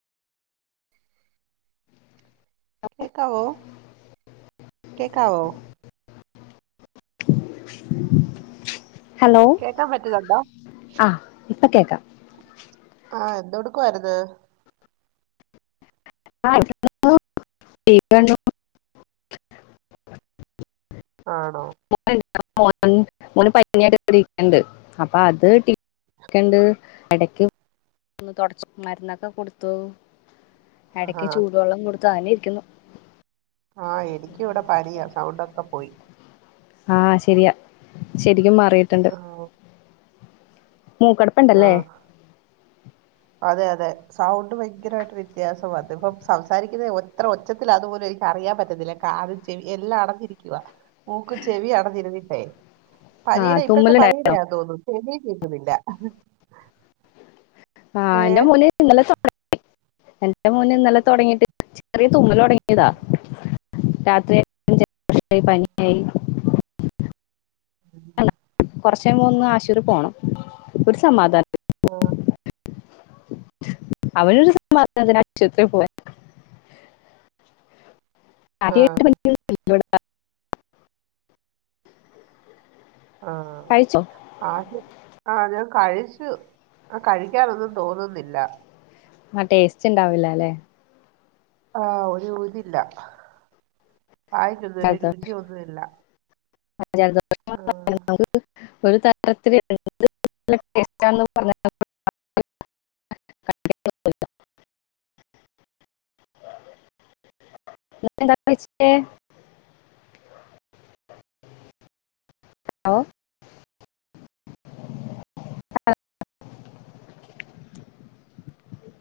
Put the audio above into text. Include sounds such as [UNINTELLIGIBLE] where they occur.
കേക്കാവോ കേക്കാവോ ഹലോ കേക്കാൻ പറ്റുന്നുണ്ടോ ആഹ് ഇപ്പ കേക്കാം ആഹ് എന്തോടുക്ക്വാരുന്ന് ആഹ് ഇവ്ടൊണ്ട് ടി വി കണ്ടു ആണോ മോന്ണ്ട് അപ്പ മോൻ മോന് പനിയായ്ട്ട് ഇവ്ടിരിക്കൺണ്ട് അപ്പം അത് ടി ക്കെണ്ട് എടക്ക് ഒന്ന് തൊടച്ചു മര്ന്നക്കെ കൊട്ത്തൂ ആഹാ എടക്ക് ചൂടുവെള്ളം കൊട്ത്തു അങ്ങനെ ഇരിക്കുന്നു ആഹ് എനിക്കിവിടെ പനിയാ സൗണ്ടൊക്കെ പോയി ആഹ് ശെരിയാ ശെരിക്കും മാറീട്ട്ണ്ട് ആഹ് മൂക്കടപ്പ്ണ്ടല്ലേ ആഹ് അതെ അതെ സൗണ്ട് ഭയങ്കരായിട്ട് വ്യത്യാസം വന്ന് ഇപ്പം സംസാരിക്കുന്നെ ഇത്രെ ഒ ച്ചത്തിലാന്ന് പോലും എനിക്കറിയാൻ പറ്റത്തില്ല കാതും ചെവിം എല്ലാം അടഞ്ഞിരിക്കുവാ മൂക്കും ചെവിം അടഞ്ഞിര്ന്നിട്ടേ ആ പനീടെ ഇപ്പഴത്തെ തുമ്മലുണ്ടായോ പനീടെയാന്ന് തോന്നുന്നു ചെവിം കേക്ക്ന്നില്ല ആഹ് എന്റെ ഏഹ് മോന് ഇന്നലെ തൊടങ്ങി എന്റെ മോന് ഇന്നലെ തൊടങ്ങീട്ട് ചെറിയ തുമ്മലൊടങ്ങി യതാ രാത്രി പനിച്ചില്ല പക്ഷെ പനിയായി ഉം കൊറ്ച്ചയ്യുമ്പോ ഒന്ന് ആശുപത്രി പോണം ഒര് സമാധാനത്തിന് പോവാൻ അവനൊര് [UNINTELLIGIBLE] [UNINTELLIGIBLE] ആഹ്, കഴിച്ചോ ആദ്യൊക്കെ ആഹ്, ഞാൻ കഴിച്ചു. ആഹ് കഴിക്കാനൊന്നും തോന്നുന്നില്ല. ആഹ്, ടേസ്റ്റ്ണ്ടാവില്ലലെ. ആഹ്, ഒരു രുചില്ല. വായക്കൊന്നും ഒര് രുചിയൊന്നു ഇല്ല. [UNINTELLIGIBLE] ഒരു [UNINTELLIGIBLE] പർഞ്ഞ [UNINTELLIGIBLE] ഓഹ്.